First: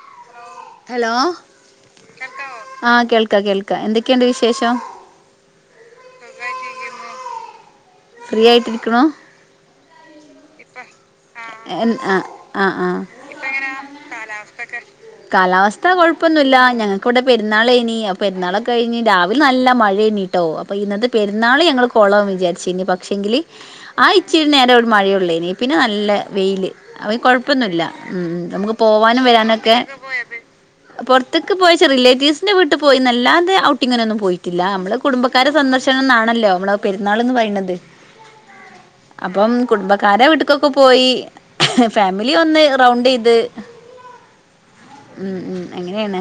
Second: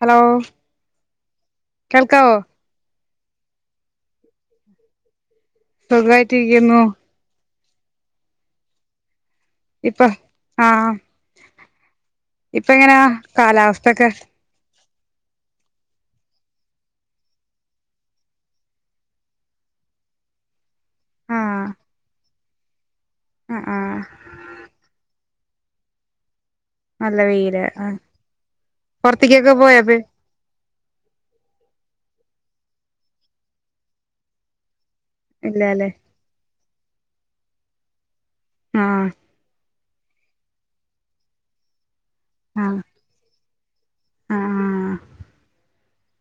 Hello hello കേൾക്കാവൊ പ്പ കേൾക്ക എന്തൊക്കെയുണ്ട് വിശേഷം സുഖായിട്ടിരിക്കുന്നു ഫ്രീ ആയിട്ടിരിക്കണോ ഇപ്പൊ ആഹ് ഹ എൻ ആഹ് ഇപ്പ ആഹ് എങ്ങനെയ ആഹ് കാലാവസ്ഥൊക്കെ കാലാവസ്ഥ കൊഴപ്പൊന്നൂല്ല ഞങ്ങൾക്കിവിടെ പെരുന്നാള് ഇനി അപ്പൊ പെരുന്നാളൊക്കെ കഴിഞ്ഞ് രാവിലെ നല്ല മഴ ഏനീട്ടോ അപ്പൊ ഇന്നത്തെ പെരുന്നാള് ആഹ് ഞങ്ങള് കൊളാവും വിചാരിച്ചിനി പ പക്ഷെങ്കില് ആഹ് ആഹ് ആ ഇച്ചിരി നേരെ ഒരു മഴയുള്ളേനി പിന്നെ നല്ല വെയില് അവന് നല്ല വെയില് കൊഴപ്പൊന്നില്ല ആഹ് ഉം നമുക്ക് പോവാനും പൊറത്തേക്കൊക്കെ വരാനൊക്കെ പോയപ്പ പൊറത്തേക്ക് പോയ്ച്ച റിലേറ്റീവ്സ് ന്റെ വീട്ട് പോയിനല്ലാതെ ഔട്ടിങ്ങിനൊന്നും പോയിട്ടില്ല നമ്മള് കുടുംബക്കാരെ ഇല്ലല്ലേ സന്ദർശനന്നാണല്ലോ നമ്മള് പെരുന്നാൾന്ന് പറീണത് ആ കുടുംബക്കാരെ വീട്ട്ക്കൊക്കെ പോയി അഹ് ഫാമിലി വന്ന് ആഹ് റൗണ്ടെയ്ത് ഹ ആഹ് ഉം ഉം അങ്ങനെയാണ്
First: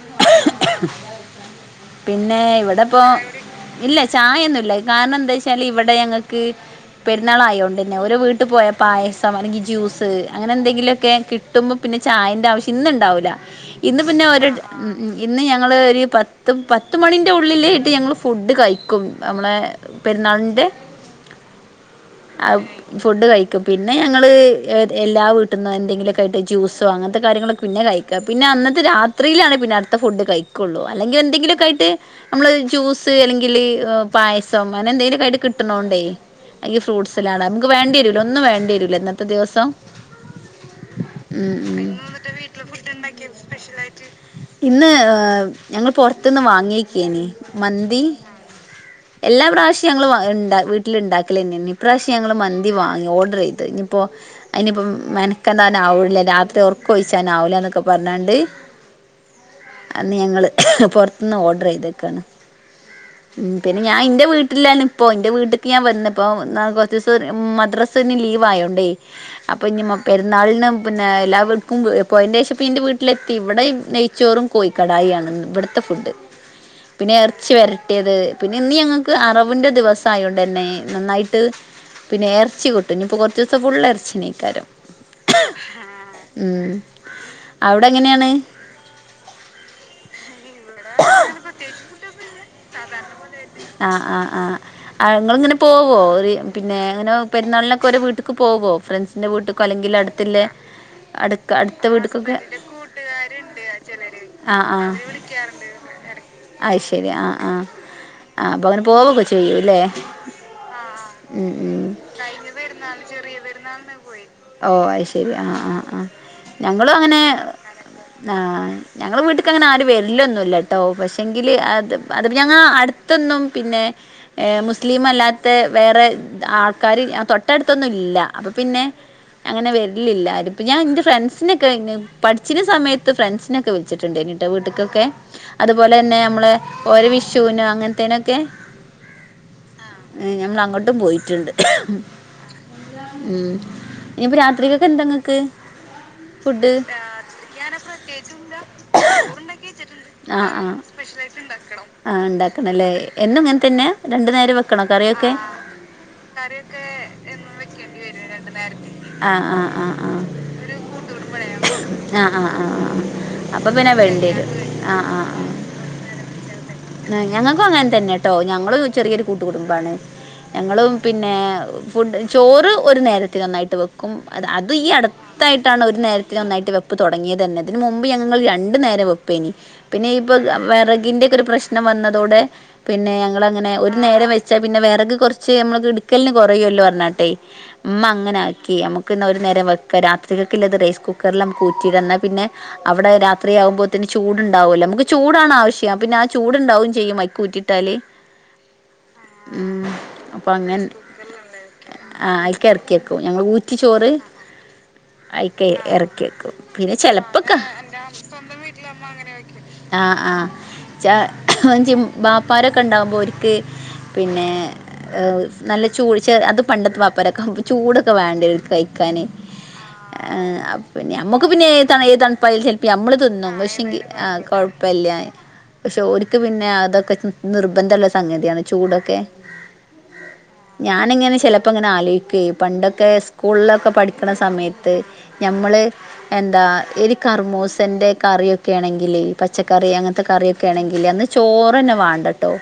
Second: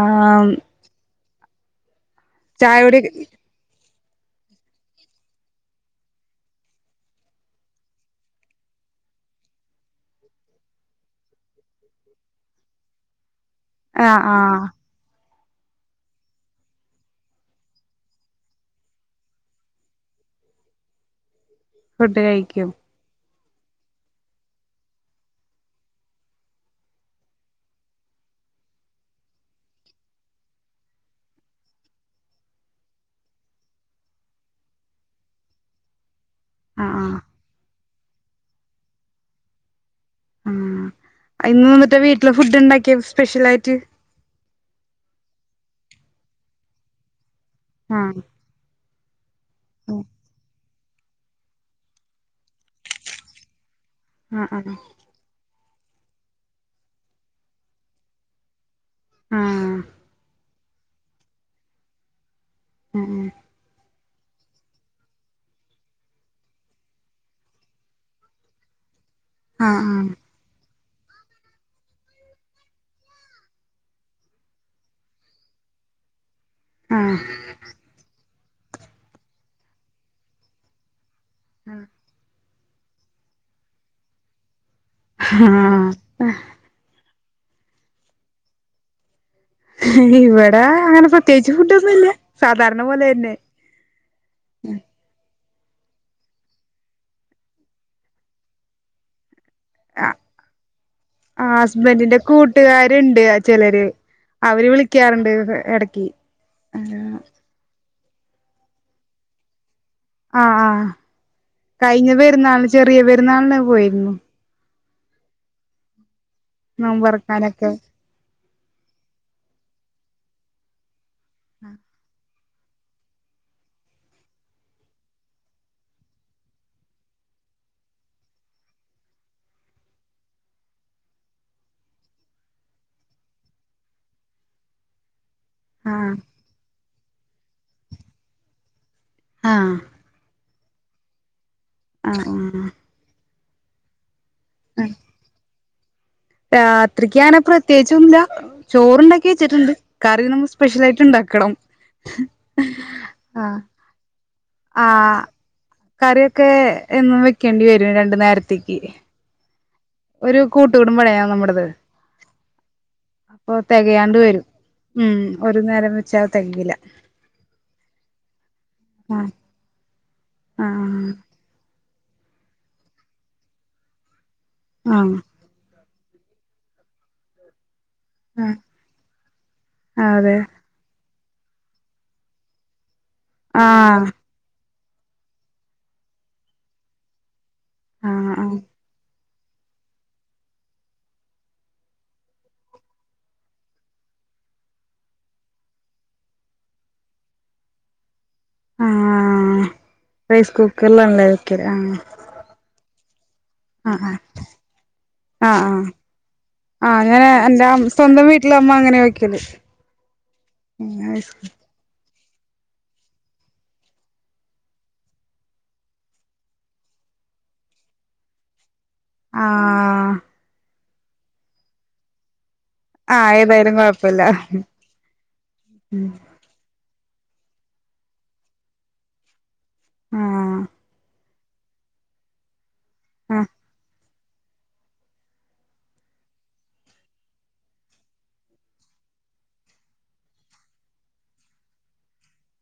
ആം പിന്നെ ഇവിടെ ഇപ്പൊ ഇല്ല ചായ ഒന്നില്ല കാരണം എന്താ വെച്ചാല് ഇവിടെ ഞങ്ങൾക്ക് പെരുന്നാളായോണ്ടന്നെ ഓരോ വീട്ടിൽ പോയ പായസം അല്ലെങ്കിൽ ജ്യൂസ് അങ്ങനെ എന്തെങ്കിലുമൊക്കെ കിട്ടുമ്പ പിന്നെ ചായൻ്റെ ആവശ്യം ഇന്നുണ്ടാവൂല്ല ഇന്ന് ആഹ് പിന്നെ ഒര ആഹ് ഇന്ന് ഞങ്ങള് ഒരു പത്ത് പത്ത മണിന്റെ ഉള്ളിലേ ഇട്ട് ഞങ്ങ ഫുഡ് കഴിക്കും നമ്മളെ പെരുന്നാളിന്റെ ഫുഡ് ആ കഴിക്കും ഫുഡ് കഴി പിന്നെ ഞങ്ങൾ എല്ലാ വീട്ടിൽ നിന്നും എന്തെങ്കിലുമൊക്കെ ആയിട്ട് ജ്യൂസോ അങ്ങനത്തെ കാര്യങ്ങളൊക്കെ പിന്നെ കഴിക്കുക പിന്നെ അന്നത്തെ രാത്രി ഇത്രയിലാണ് പിന്നെ അടുത്ത ഫുഡ് കഴിക്കുള്ളൂ അല്ലെങ്കിൽ എന്തെങ്കിലുമൊക്കെ ആയിട്ട് നമ്മള് ജ്യൂസ് അല്ലെങ്കിൽ പായസം അങ്ങനെ എന്തെങ്കിലുമൊക്കെ ആയിട്ട് കിട്ടണോണ്ടേ ഈ ആഹ് ഫ്രൂട്ട് സലാഡ് നമുക്ക് വേണ്ടി ഒന്നും വേണ്ടി വരുല്ല ഇന്നത്തെ ദിവസം ആ ഉം ഇന്ന് ഉം നിന്നിട്ട് വീട്ടില് ഫുഡ് ഇണ്ടാക്കിയ സ്പെഷ്യൽ ആയിട്ട് ഇന്ന് ഞങ്ങിപ്പോ പുറത്ത നിന്ന് വാങ്ങിയേക്കന മന്തി ആഹ് എല്ലാ പ്രാവശ്യം ഞങ്ങൾ വീട്ടില് ഉണ്ട ഇണ്ടാക്കില്ല തന്നെ ഇപ്രാവശ്യം ഞങ്ങള് മന്തി വാങ്ങി ഓർഡർ ചെയ്ത് ഇപ്പോൾ ആഹ് ആഹ് അതിനിപ്പോ മാ എന്തായലും ആവില്ല രാത്രി ഉറക്കോഴിച്ചാന ആാവല എന്നൊക്കെ പറഞ്ഞണ്ട് ആഹ് അന്ന് ഞങ്ങള് പുറത്തുനിന്ന് ഓർഡർ ചെയ്തക്കാണ് ആഹ് പിന്നെ ഞാൻ ഇന്റെ വീട്ട്ലാണ്പ്പൊ ഇന്റെ വീട്ട്ക്ക് ഞാൻ വന്ന്പ്പോ ന്നാ കൊർച്ചീസൊര് മദ്രസിന് ലീവായതോണ്ടെ അപ്പൊ ഞ്മ്മ ആഹ് പെരുന്നാൾന് പിന്നെ എല്ലാവർക്കും പോയന്റെഷം പ്പം ഇന്റെ വീട്ടിലെത്തി വടെ നെയ്ച്ചോറും കോഴിക്കടായാണന്ന് വട്ത്തെ ഫുഡ് പിന്നെ ആഹ് എർച്ചി വര് ട്ട്യത് പിന്നെ ഇന്ന് ഞങ്ങക്ക് അറവിൻ്റെ ദിവസായോണ്ടന്നെ നന്നായ് ട്ട് പിന്നെ ച്ചി ക് ട്ടും ഇഞ്പ്പ കൊർച്ചൂസം ഫുള്ളും എർച്ചന്യയ്ക്കാരം ആഹ അവിടെ എങ്ങനെയാണ് ഇവിടെ അങ്ങനെ പ്രത്യേകിച്ച് ഫുഡോന്നുല്ല സാധാരണ പോലെ തന്നെ ആഹ് ആഹ് ആഹ് ആഹ് ഇങ്ങളിങ്ങനെ പോവോ പിന്നെ അങ്ങനെ പെരുന്നാൾനൊക്കെ ഓരോ വീട്ട്ക്ക് പോകോ ഫ്രണ്ട്സിൻ്റെ വീട്ട്ക് ആ ആ അടുത്ത ഹസ്ബൻറിന്റെ വീട്ട്ക്കൊക്കെ കൂട്ടുകാര്ണ്ട് ചെലര് ര് അവര് വിളിക്കാറ്ണ്ട് എടക്കി ആ അത് ശരി ആഹ് ആഹ് ആഹ് അപ്പൊങ്ങനെ പോവൊക്കെ ചെയ്യൂ ല്ലേ ആഹ് ഉം ഉം കഴിഞ്ഞ പെരുന്നാളിന് ചെറിയ പെരുന്നാളിന് പോയിരുന്നു ഓ അയ് ശ ശരി ആ ആ ആ ഞങ്ങളും അങ്ങനെ നോമ്പറക്കാനൊക്കെ ആ വീട്ട്ക്ക്ങ്ങനെ ആര് വരില്ലൊന്നുല്ലട്ടോ പക്ഷെ എങ്കില് അത് [unintelligible] ഞങ്ങളെ അടുത്തൊന്നും പിന്നെ ഏ മുസ്ലീം അല്ലാത്ത വേറെ ആൾക്കാര് തൊട്ടടുത്തൊന്നും ഇല്ല അപ്പ പിന്നെ അങ്ങനെ വരിലില്ല അത്പ്പ ഞാൻ എന്റെ ഫ്രണ്ട്സിനൊക്കെ പഠിച്ച്ണ സമയത്ത് ഫ്രണ്ട്സിനൊക്കെ ക്കെ വിളിച്ചിട്ടുണ്ടായിരുന്നു ട്ടോ വീട്ട്ക്കൊക്കെ അതുപോലെ ആഹ് ന്നെ നമ്മളെ ഓരെ വിഷ് ഷൂന് അങ്ങനത്തേനൊക്കെ ഞങ്ങളങ്ങ [unintelligible] പോയിട്ടുണ്ട് ആ ആ ഇനിപ്പ രാത്രിക്കക്കെന്താങ്ങക്ക് രാത്രിക്കങ്ങനെ പ്രത്യേകിച്ചൊന്ന്ല്യാ ചോറുണ്ടാക്കി വെച്ചിട്ടുണ്ട് കറി നമ്മു സ്പെഷ്യൽ ആയിട്ട് ഇണ്ടാക്കണം ആഹ് ഇണ്ടാക്കണല്ലേ എന്നും ആ ഇങ്ങനെ തന്നെ രണ്ടു നേരം വെക്കണോ ആ കറിയൊക്കെ കറിയൊക്കെ എന്നും വെക്കേണ്ടി വരും രണ്ടു നേരത്തേക്ക് ആഹ് ആഹ് ആഹ് ആഹ് ഒരു കൂട്ടുകുടുംബ [unintelligible] നമ്മുടേത് അപ്പൊ അപ്പ പിന്നെ തികയാണ്ട് വരും വേണ്ടിവെരും ആ ആ ഉം ആ ഒരു നേരം വെച്ചാ തികയില്ല ഞങ്ങൾക്കും അങ്ങനെ തന്നെട്ടോ ഞങ്ങളും ആ ചെറിയൊരു കൂട്ടു കുടുംബാണ് ആ ഞങ്ങളും പിന്നെ ഫുഡ് ചോറ് ഒരു നേരത്ത് ഒന്നായിട്ട് വെക്കും അത് അത് ഈ ആ അടുത്തായിട്ടാണ് ഒരു നേരത്തിന് ഒന്നായിട്ട് വെപ്പ് തൊടങ്ങിയേതെന്നെ മുമ്പ് ഞങ്ങൾ ആ രണ്ടു നേരം വെപ്പേനി പിന്നെ ഇപ്പ അതെ വെറകിന്റെ ഒരു പ്രശ്നം വന്നതോടെ പിന്നെ ഞങ്ങള് ആ അങ്ങനെ ഒരു നേരം വെച്ചാ പിന്നെ വെറക് കൊറച്ച് നമ്മക്ക് ഇടുക്കലിന് കുറയുല്ലോ പറഞ്ഞട്ട് ഉമ്മ ആ അങ്ങനെ ആ ആക്കി നമുക്ക് ക്ക്ന്ന ഒരു നേരം വെക്ക രാത്രിക്കക്ക്ള്ളത് റൈസ് കുക്കറിൽ നമ്മുക്ക് ഊറ്റിട ഇന്നാ പിന്നെ അവിടെ രാത്രിയാകുമ്പോത്തിന് ചൂട്ണ്ടാവല്ലോ നമുക്ക് ചൂടാണ് ആവശ്യം പിന്നെ ആ ചൂടുണ്ടാവും ചെയ്യും അയ്ക്കൂറ്റിട്ടാല് ആ അപ്പോൾ റൈസ് അങ്ങനെ കുക്കറിലാണ്ലെ വെക്കല് ആ കേക്കുവൻ ഞങ്ങൾ ഊറ്റി ആ ചോറ് ആ ആ അയിക്ക് ആ എറക്കി വെക്കും ആ പിന്നെ ചെല അങ്ങനെ എന്റെ സ്വന്തം വീട്ടിലമ്മ അങ്ങനെ വെയ്ക്കല് വാപ്പാരൊക്കെ ഉണ്ടാകുമ്പോൾ ഓര്ക്ക് പിന്നെ നല്ല ചൂട് ചെ അത് പണ്ടത്തെ വാപ്പാരൊക്കാകുമ്പോ ചൂടൊക്കെ വേണ്ട കഴ ക്കാന് ആ ങ അ പിന്നെ നമ്മക്ക് പിന്നെ ഏ [unintelligible] [unintelligible] ചെൽപ്പം നമ്മള് ആ തിന്നും ഏതായാലും പക്ഷേങ്കി കൊഴപ്പില്ല ആ കൊഴപ്പല്ല്യാ പക്ഷെ ഓര്ക്ക് പിന്നെ അത് നിർബന്ധള്ള സംഗതിയാണ് ചൂടൊക്കെ ആ ഞാനിങ്ങനെ ചി ചെലപ്പോങ്ങനെ ആലോയ്ക്കേ പണ്ടൊക്കെ ആ സ്കൂൾലൊക്കെ പടി ക്ക്ണ സമയത്ത് ഞമ്മള് എന്താ എടി കർമൂസന്റെ കറിയൊക്കെ ആണെങ്കിലെ പച്ചക്കറി അങ്ങൻ ത്തെ കറിയൊക്കെ ആണെങ്കിലെ അന്ന് ചോറന്നെ വാണ്ടട്ടോ.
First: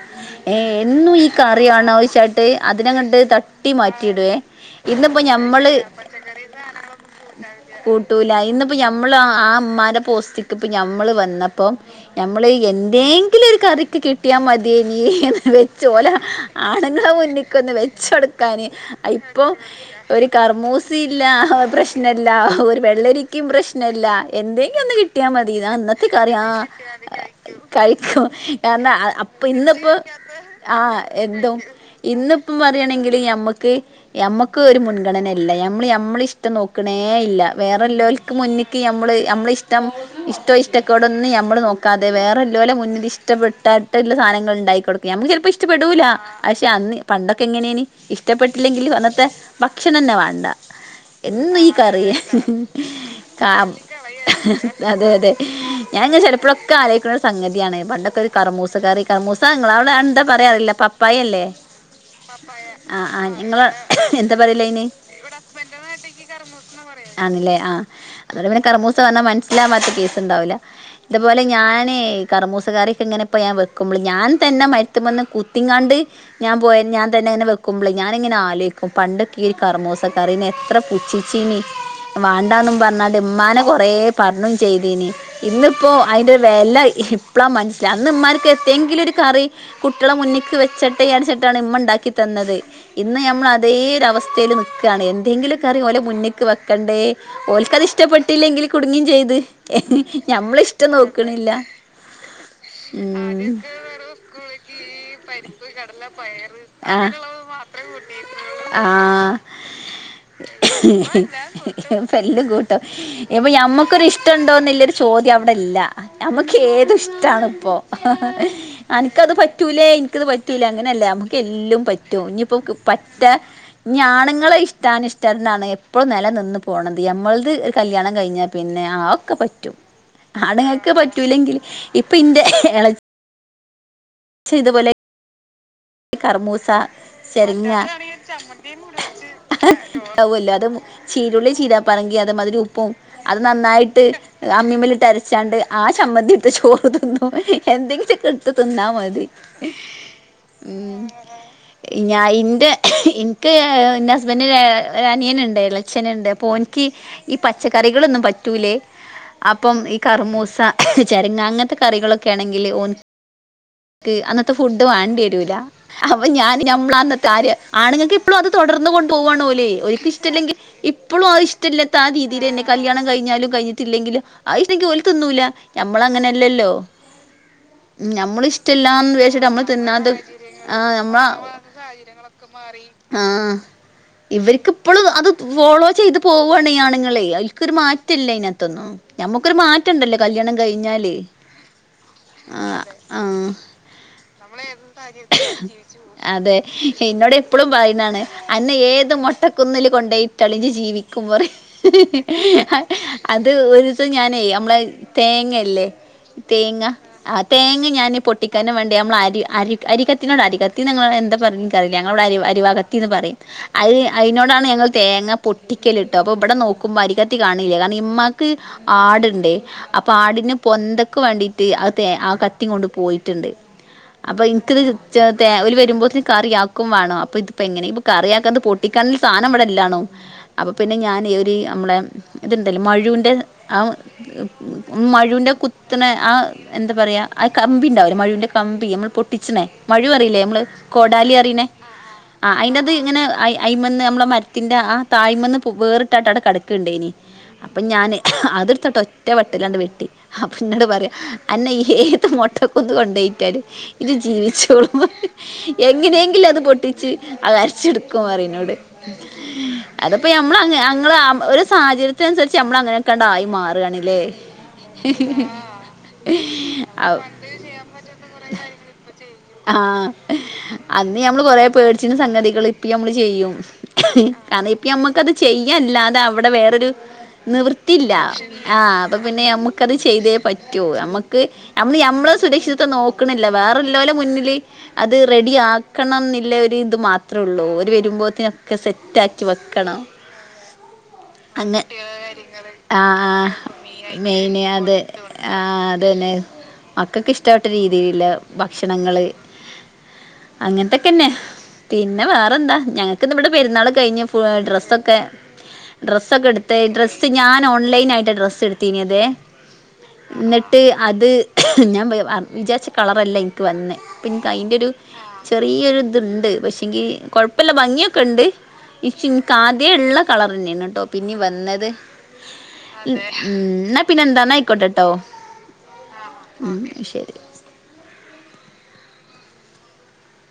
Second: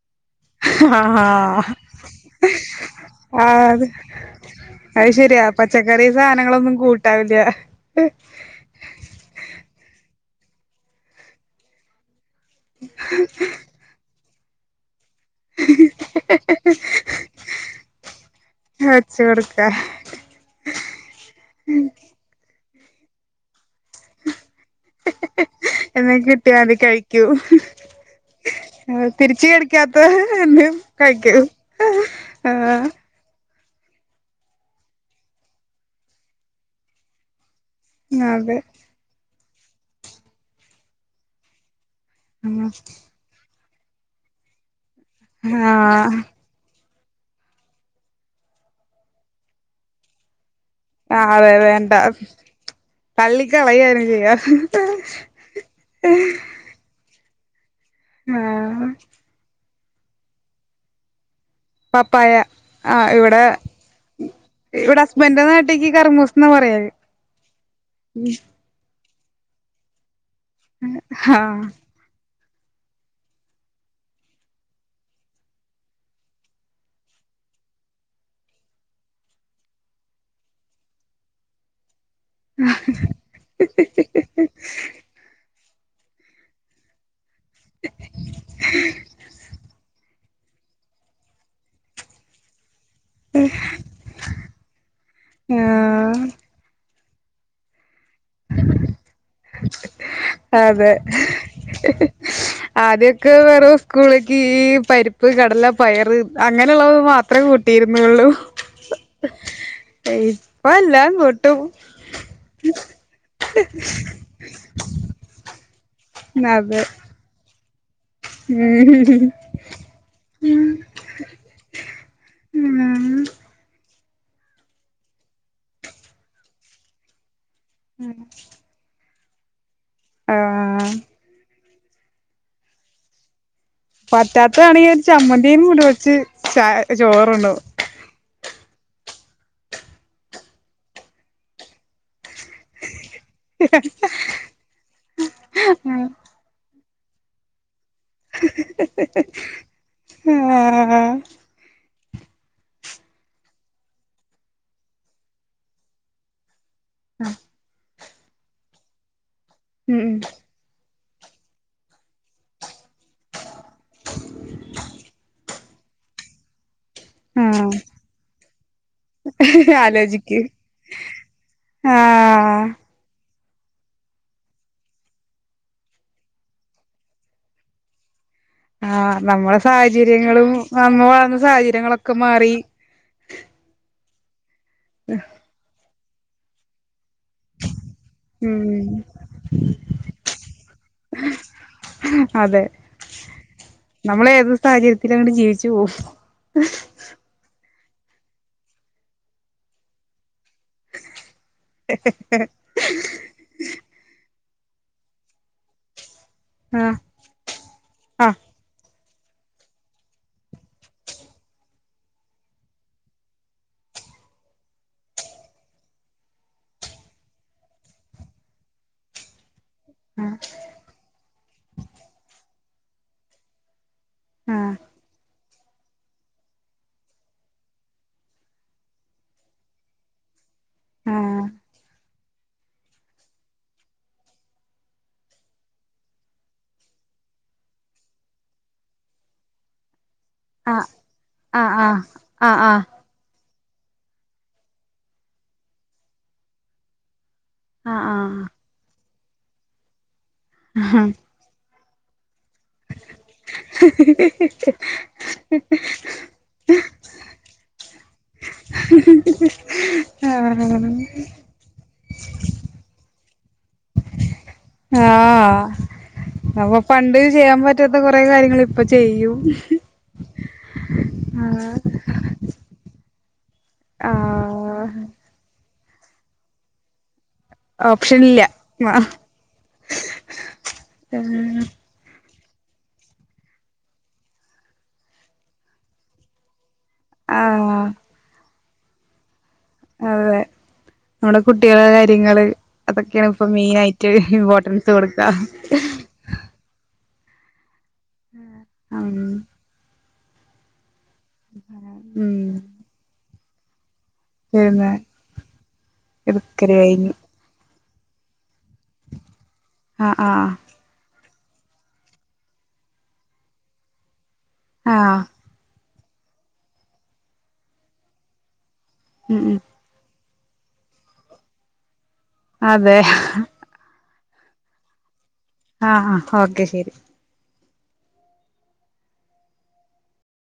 ഏ ആ എന്നും ഈ കറിയാണോയ്ച്ച്ട്ട് അതിനെങ്ങട്ട് ആ തട്ടി അത് മാറ്റിയിടോ അത് ഇന്ന്പ്പോ ശരിയാ ഞമ്മള് പച്ചക്കറി സാധനങ്ങളൊന്നും കൂട്ടാവില്ല കൂട്ടൂല ഇന്ന്പ്പോ ഞമ്മ ആഹ് ഇമ്മാന്റെ പോസ്റ്റ്ക്ക് ഇപ്പം ഞമ്മള് വന്നപ്പം ഞമ്മള് എന്തേങ്കിലോരു കറിക്ക് കി [unintelligible] വെച്ച് ഓല ആണുങ്ങളെ മുന്ന്ക്കൊന്ന് വെച്ച് കൊട്ക്കാന് വച്ച ഇപ്പം കൊടുക്ക ഒര് കർമൂസില്ല പ്രശ്നല്ല ഒര് വെള്ളരിക്കിം പ്രശ് [unintelligible] [unintelligible] ക്ക് എന്ന കിട്ടിയാ മതി കഴിക്കൂ തിരിച്ച് കടിക്കാത്ത എന്തും കഴിക്കും ആ നമ്മക്ക് ഒര് മുൻഗണനല്ല നമ്മള് നമ്മളെ ഇഷ്ടം നോക്ക്ണേ ഇല്ല വേറെല്ലോൽക്ക് അതെ മുന്ന് മ്മള് അമ്മളെ ഇഷ്ടം ഇഷ്ടം ഇഷ്ടക്കെടോന്നും നമ്മള് നോ ക്കാതെ വേറെല്ലോലെ മുന്നില് ഇഷ്ടം [unintelligible] സാധനങ്ങള് ഇണ്ടായി കൊടുക്ക് ഞമ്മക്ക് ചെലപ്പോ ആ ഇഷ്ട്ടപ്പെടൂല പക്ഷെ അന്ന് പണ്ടൊക്കെ എങ്ങനെയാനി ഇഷ്ടപ്പെട്ടില്ലെങ്കിൽ അന്നത്തെ ഭക്ഷണന്നെ വേണ്ട. ആഹ് അതെയത് വേണ്ട തള്ളി കാ അതെ അതെ ഞാനിങ്ങനെ ചെലപ്പളൊക്കെ ആലോയി [unintelligible] സംഗതിയാണ്ന്ന് പണ്ടൊക്കെ ഒരു ആ കറമൂസ കറി കർമൂസ ഇങ്ങളവിടെ അത് എന്താ പറയാറിയില്ല പപ്പായ അല്ലേ? പപ്പായ ആ ഇവിടെ എന്താ പറയല് അയിന് ഇവിടെ ഹസ്ബൻഡിന്റെ നാട്ടിക്ക് കറമൂസ്ന്നാ പറയാ അയിന്. അന്നേരം പിന്നെ കറമൂസ പറഞ്ഞാ മനസ്സ് [unintelligible] ണ്ടാവൂല്ല ഇതുപോലെ ആഹ് ഞാനെ കറമൂസ കറി ഇങ്ങനെപ്പോ ഞാൻ വെക്കുമ്പള് ഞാൻ തന്നെ മരത്ത്മെ ന്ന് കുത്തിങ്ങാണ്ട് ഞാൻ പോയ ഞാൻ തന്നെ ഇങ്ങനെ വെക്കുമ്പോള് ഞാനിങ്ങനെ ആലോചിക്കും പണ്ടൊക്കീ ഒരു കറമൂസ കറിന്നെ എത്ര പുച്ചിച്ചീനി. വാണ്ടാന്നും പറഞ്ഞ്. മ്മാനെ കൊറേ പറ്ഞ്ഞും ചെയ്തീന് ഇന്ന് ഇപ്പോ അയിന്റെ വില അപ്പളാ മനസ്സില അന്ന് ഉമ്മാർക്ക് എന്തെങ്കിലും ഒരു കറി കുട്ട്യളെ മുന്നിൽ ക്ക് വെച്ചിട്ട് യടിച്ചിട്ടാണ് ഇമ്മ ഉണ്ടാക്കി തന്നത്. ഇന്ന് ഞമ്മൾ അതേയൊര വസ്ഥയിൽ നിൽക്കാണ് എന്തെങ്കിലും കറി വോലെ ആഹ് മുന്നേക്ക് വെക്കണ്ടേ. ഓൽക്കതു ഇഷ് ഇഷ്ടപ്പെട്ടില്ലെങ്കിൽ കുടുങ്ങീ ചെയ്ത് ഞമ്മളെ അതെ ഇഷ്ടം നോക്കണില്ല ആദ്യൊക്കെ ഉം വെറും സ്കൂളിക്ക് ഈ പരിപ്പ് കടല പയറ് അങ്ങനുള്ളത് ആ മാത്രേ കൂട്ടിയിരുന്നുള്ളു ആ ഇപ്പ എല്ലാം കൂട്ടും ഇപ്പ ഞമ്മുക്കൊരു ഇഷ്ട ന്തോന്നല്ലൊന്നൊരു ചോദ്യം അവിടല്ല ഇല്ല ഞമ്മക്ക് അതെ ഏതും ഇഷ്ടാണ് ഇപ്പോ അനക്ക്ത് ഉം പറ്റൂലേ എനിക്കത് പറ്റൂല അങ്ങനെയല്ല നമുക്ക് എല്ലാം പറ്റും ഇനിയിപ്പോ പറ്റ ഞാണുങ്ങളെ ഇഷ്ടാനിഷ്ടനാണ് എപ്പോഴും നില നിന്നു പോകണത് ഞമ്മൾ ഒരു കല്യാണം കഴിഞ്ഞാ പിന്നെ ആ ഒ ഒക്കെ പറ്റും ആണുങ്ങക്ക് ആഹ് പറ്റൂല്ലെങ്കി ഇപ്പൊ ഇന്റെ എള പറ്റാത്തതാണെങ്കി ഒരു ചമ്മന്തി മൂടിവെ ച് ചാ കർമൂസ ചോറുണ്ടോ ആവല്ലോ അത് ചീരുള്ളി ചീര പറങ്കി അതു മാതിരി ഉപ്പും അത് നന്നായിട്ട് അമ്മിമ്മല്ലിട്ടരച്ചാണ്ട് ആ ചമ്മന്തിയെടുത്ത് ചോറ് [unintelligible] എന്തെങ്കിടുത്ത് തിന്നാ മതി ഉം ആഹ് ഞാൻ ഇൻ്റെ ഇൻക്ക് എൻ്റെ ഹസ്ബന്റിന്റനിയനുണ്ട് ലച്ഛനുണ്ട് ഓൻ ഈ പച്ചക്കറികളൊന്നും പറ്റൂലെ അപ്പം ഈ ഉം കറുമൂസ ചെരങ്ങ അങ്ങനത്തെ കറികളൊക്കെയാണെങ്കിൽ വോനിക്ക് അന്നത്തെ ഫുഡ് വേണ്ടിവ റ്റൂല്ല അപ്പൊ ഞാന് മ്മ്ളാന്നത്ത് ആര് ആഹ് ആണ്ങ്ങക്ക് ഇപ്പളും അത് തൊടർന്നു ആലോചിക്ക് ആഹ് കഴിഞ്ഞിട്ടില്ലെങ്കില് അയില്ലെങ്കി ഓൽ തിന്നുല്ല. നമ്മളങ്ങനെ അല്ലല്ലോ നമ്മള് ഇഷ്ടല്ലാന്ന് വിജാരിച്ചിട്ട് നമ്മള് തിന്നാതെ ങ്ങളും ആ നമ്മ നമ്മളാ വന്ന സാഹചര്യങ്ങളൊക്കെ മാറി. ഇവര് ക്ക് ഇപ്പളും അത് ഫോളോ ചെയ്ത് പോവാണ് ഈ ആണുങ്ങളെ ഓൽക്കൊരു മാറ്റല്ല അയി ഉം നത്തൊന്നും. നമ്മക്കൊരു മാറ്റണ്ടല്ലോ കല്യാണം കഴിഞ്ഞാല് അതെ ആഹ് ആഹ്. നമ്മൾ ഏത് സാഹചര്യത്തിലും അങ്ങട് ജീവിച്ചു പോവും അതെ ഇന്നോട് ഇപ്പ ളും പറിണാണ് അന്നെ ഏത് മൊട്ടകുന്നില് കൊണ്ടോയി ട്ടാലും ഇജ് ജീവിക്കും പറിം. അത് ഒരൂസം ഞാനെ നമ്മളെ തേങ്ങല്ലെ. തേങ്ങ ആഹ് ആ തേങ്ങ ഞാന് പൊട്ടിക്കാനും വേ നമ്മള് അരി അരി അരിക്കത്തിനോടാ അരികത്തി നിങ്ങളോട് ന്താ പറയല് ഇന്ക് അറീ ല്ല. ഞങ്ങളുടെ അ അരിവാ കത്തി എന്ന് പറിം അയി ആയിനോടാണ് ഞങ്ങള് തേങ്ങ പൊട്ടിക്കല് ട്ടോ. പ്പൊ ബടെ നോക്കുമ്പോ അരിക്കത്തി കാണില്ല. കാരണം ഇമ്മാക്ക് ആട് ണ്ടേ. അപ്പൊ ആഹ് ആടിന് പൊന്തക്ക് വേണ്ടിട്ട് അ തേ ആ ക റ്റിം കൊണ്ട് പോയിട്ടുണ്ട് അപ്പ ഇന്ക് ആഹ് ഇന്ക്ത് ചേർ ത്തെ ഓല് വരുമ്പോത്തിന് കറിയാക്കും വേണം അപ്പൊ ഇതിപ്പെങ്ങനെ ഇപ്പൊ കറിയാക്കാ ഇത്‌ പൊട്ടിക്കാനുള്ള സാനം ഇവിടെല്ലാണും അപ്പൊ പിന്നെ ഞാൻ ആഹ് ഒരീനമ്മളെ ഇത്ണ്ടല്ലോ മഴൂന്റെ ആ മഴൂന്റെ ആ കുത്ത്ണ ആ എന്ത പറയാ ആ കമ്പി ഇണ്ടാവുലെ മഴൂന്റെ കമ്പി നമ്മൾ പൊട്ടി ട്ടിച്ച്ണെമഴു ഴു പറീലെ നമ്മൾ ആഹ് കൊടാലിയറീണെ ആഹ് ആഹ് ആഹ് അയിന്റേത് ഇങ്ങനെ ആയ അയിമന്ന് നമ്മളെ മരത്തിന്റെ ആ താഴിമന്ന് പു ആ വേർട്ടാണ്ട് അവിടെ കടക്ക്ണ്ടേനി അപ്പം ആഹ് ഞാന് ആഹ് അത്ട്ത്തിട്ട് ഒറ്റ വെട്ടിലാണ്ട് വെട്ടി അപ്പം ഇന്നോട് പറയാ അന്നെ ഈ ഏത് മൊട്ടകുന്ന് കൊണ്ടോയിട്ടാലും ജ്ജ് ജീവിച്ചോളും പറിം എങ്ങനെങ്കിലുഅത് പൊട്ടിച്ച് അഅ് അരച്ചട്ക്കും പറിം ഇന്നോട് അത്പ്പോ ആഹ് നമ്മളങ്ങ് ആഹ് ഞങ്ങളാം ഒരു സാഹചര്യത്തിനന്സരിച്ച് നമ്മളങ്ങനെ ക്കണ്ടായി മാറാണ് ലെ ആ അപ്പൊ പണ്ട് അത് ചെയ്യാൻ പറ്റാത്ത കൊറെ കാര്യങ്ങൾ ഇപ്പൊ ചെയ്യും ആ അന്ന് ഞമ്മള് കൊറെ ആഹ് പേടിച്ചിന് സംഗതികൾ ഇപ്പ നമ്മള് ചെയ്യും കണം ഇപ്പ ആഹ് അമ്മക്ക്ത് ചെയ് ല്ലാതെ അവിടെ വേറൊരു നിവിർത്തില്ല ഓപ്ഷൻ ഇല്ല ആ അപ്പൊ പിന്നെ നമ്മക്കത് ചെയ്തേ പറ്റോ നമ്മുക്ക് ആഹ് നമ്മള് നമ്മള സുരക്ഷിത നോക്കണില്ല വേറെരു ലോല മുന്നില് അത് റെഡി ആക്കണം എന്നില്ല ഇതു മാത്രേ ഉള്ളൂ ആഹ് ഓര് വരുമ്പോതീ സെറ്റക്ക് അതെ നമ്മടെ അങ്ങ കുട്ടികള കാര്യങ്ങള് ആ അതൊക്കെയാണ് ആ ഇപ്പൊ മെയിൻ ആയിട്ട് മെയിന് ഇമ്പോർട്ടൻസ് അത് കൊടുക്കാ മക്കൊക്ക് ഇഷ്ട രീതിയില ഭക്ഷണങ്ങള് ഉം അങ്ങനത്തെ പിന്നെ പിന്നെ ഉം വേറെന്താ ഞങ്ങ നമ്മുടെ പെരൂന്നാൾക്ക് കയിഞ്ഞപ്പോ പിന്നെ ഡ്രസ്സോക്കെ ഡ്രസ്സൊക്കെ എടുക്കല് എടുത്തേ കഴിഞ്ഞു ഡ്രസ് ഞാൻ ഓൺ ൺലൈൻനായിട്ട് ഡ്രസ് എടുത്തീനതേ ആഹ് ആഹ് എന്നിട്ട് അത് ഞാൻ [unintelligible] വിചാരിച്ചച്ച് കള ല്ല എനിക്ക് വന്നേ പിന്നെ അതിന്റെ ഒരു ആഹ് ചെറിയൊരു ഇത്ണ്ട് പക്ഷെ എങ്കി കുഴപ്പമില്ല ഭംഗിയൊക്കെ ഇണ്ട് ഇച്ചി ഉം ഉം കാതെ ഇള്ള കളർന്നെയാണ് കേട്ടോ പിന്നീ വന്നത് അതെ മ് ന്ന പിന്നെ എന്താന്നു ആയിക്കോട്ടെട്ടോ ആ ആഹ് ഓക്കെ ശരി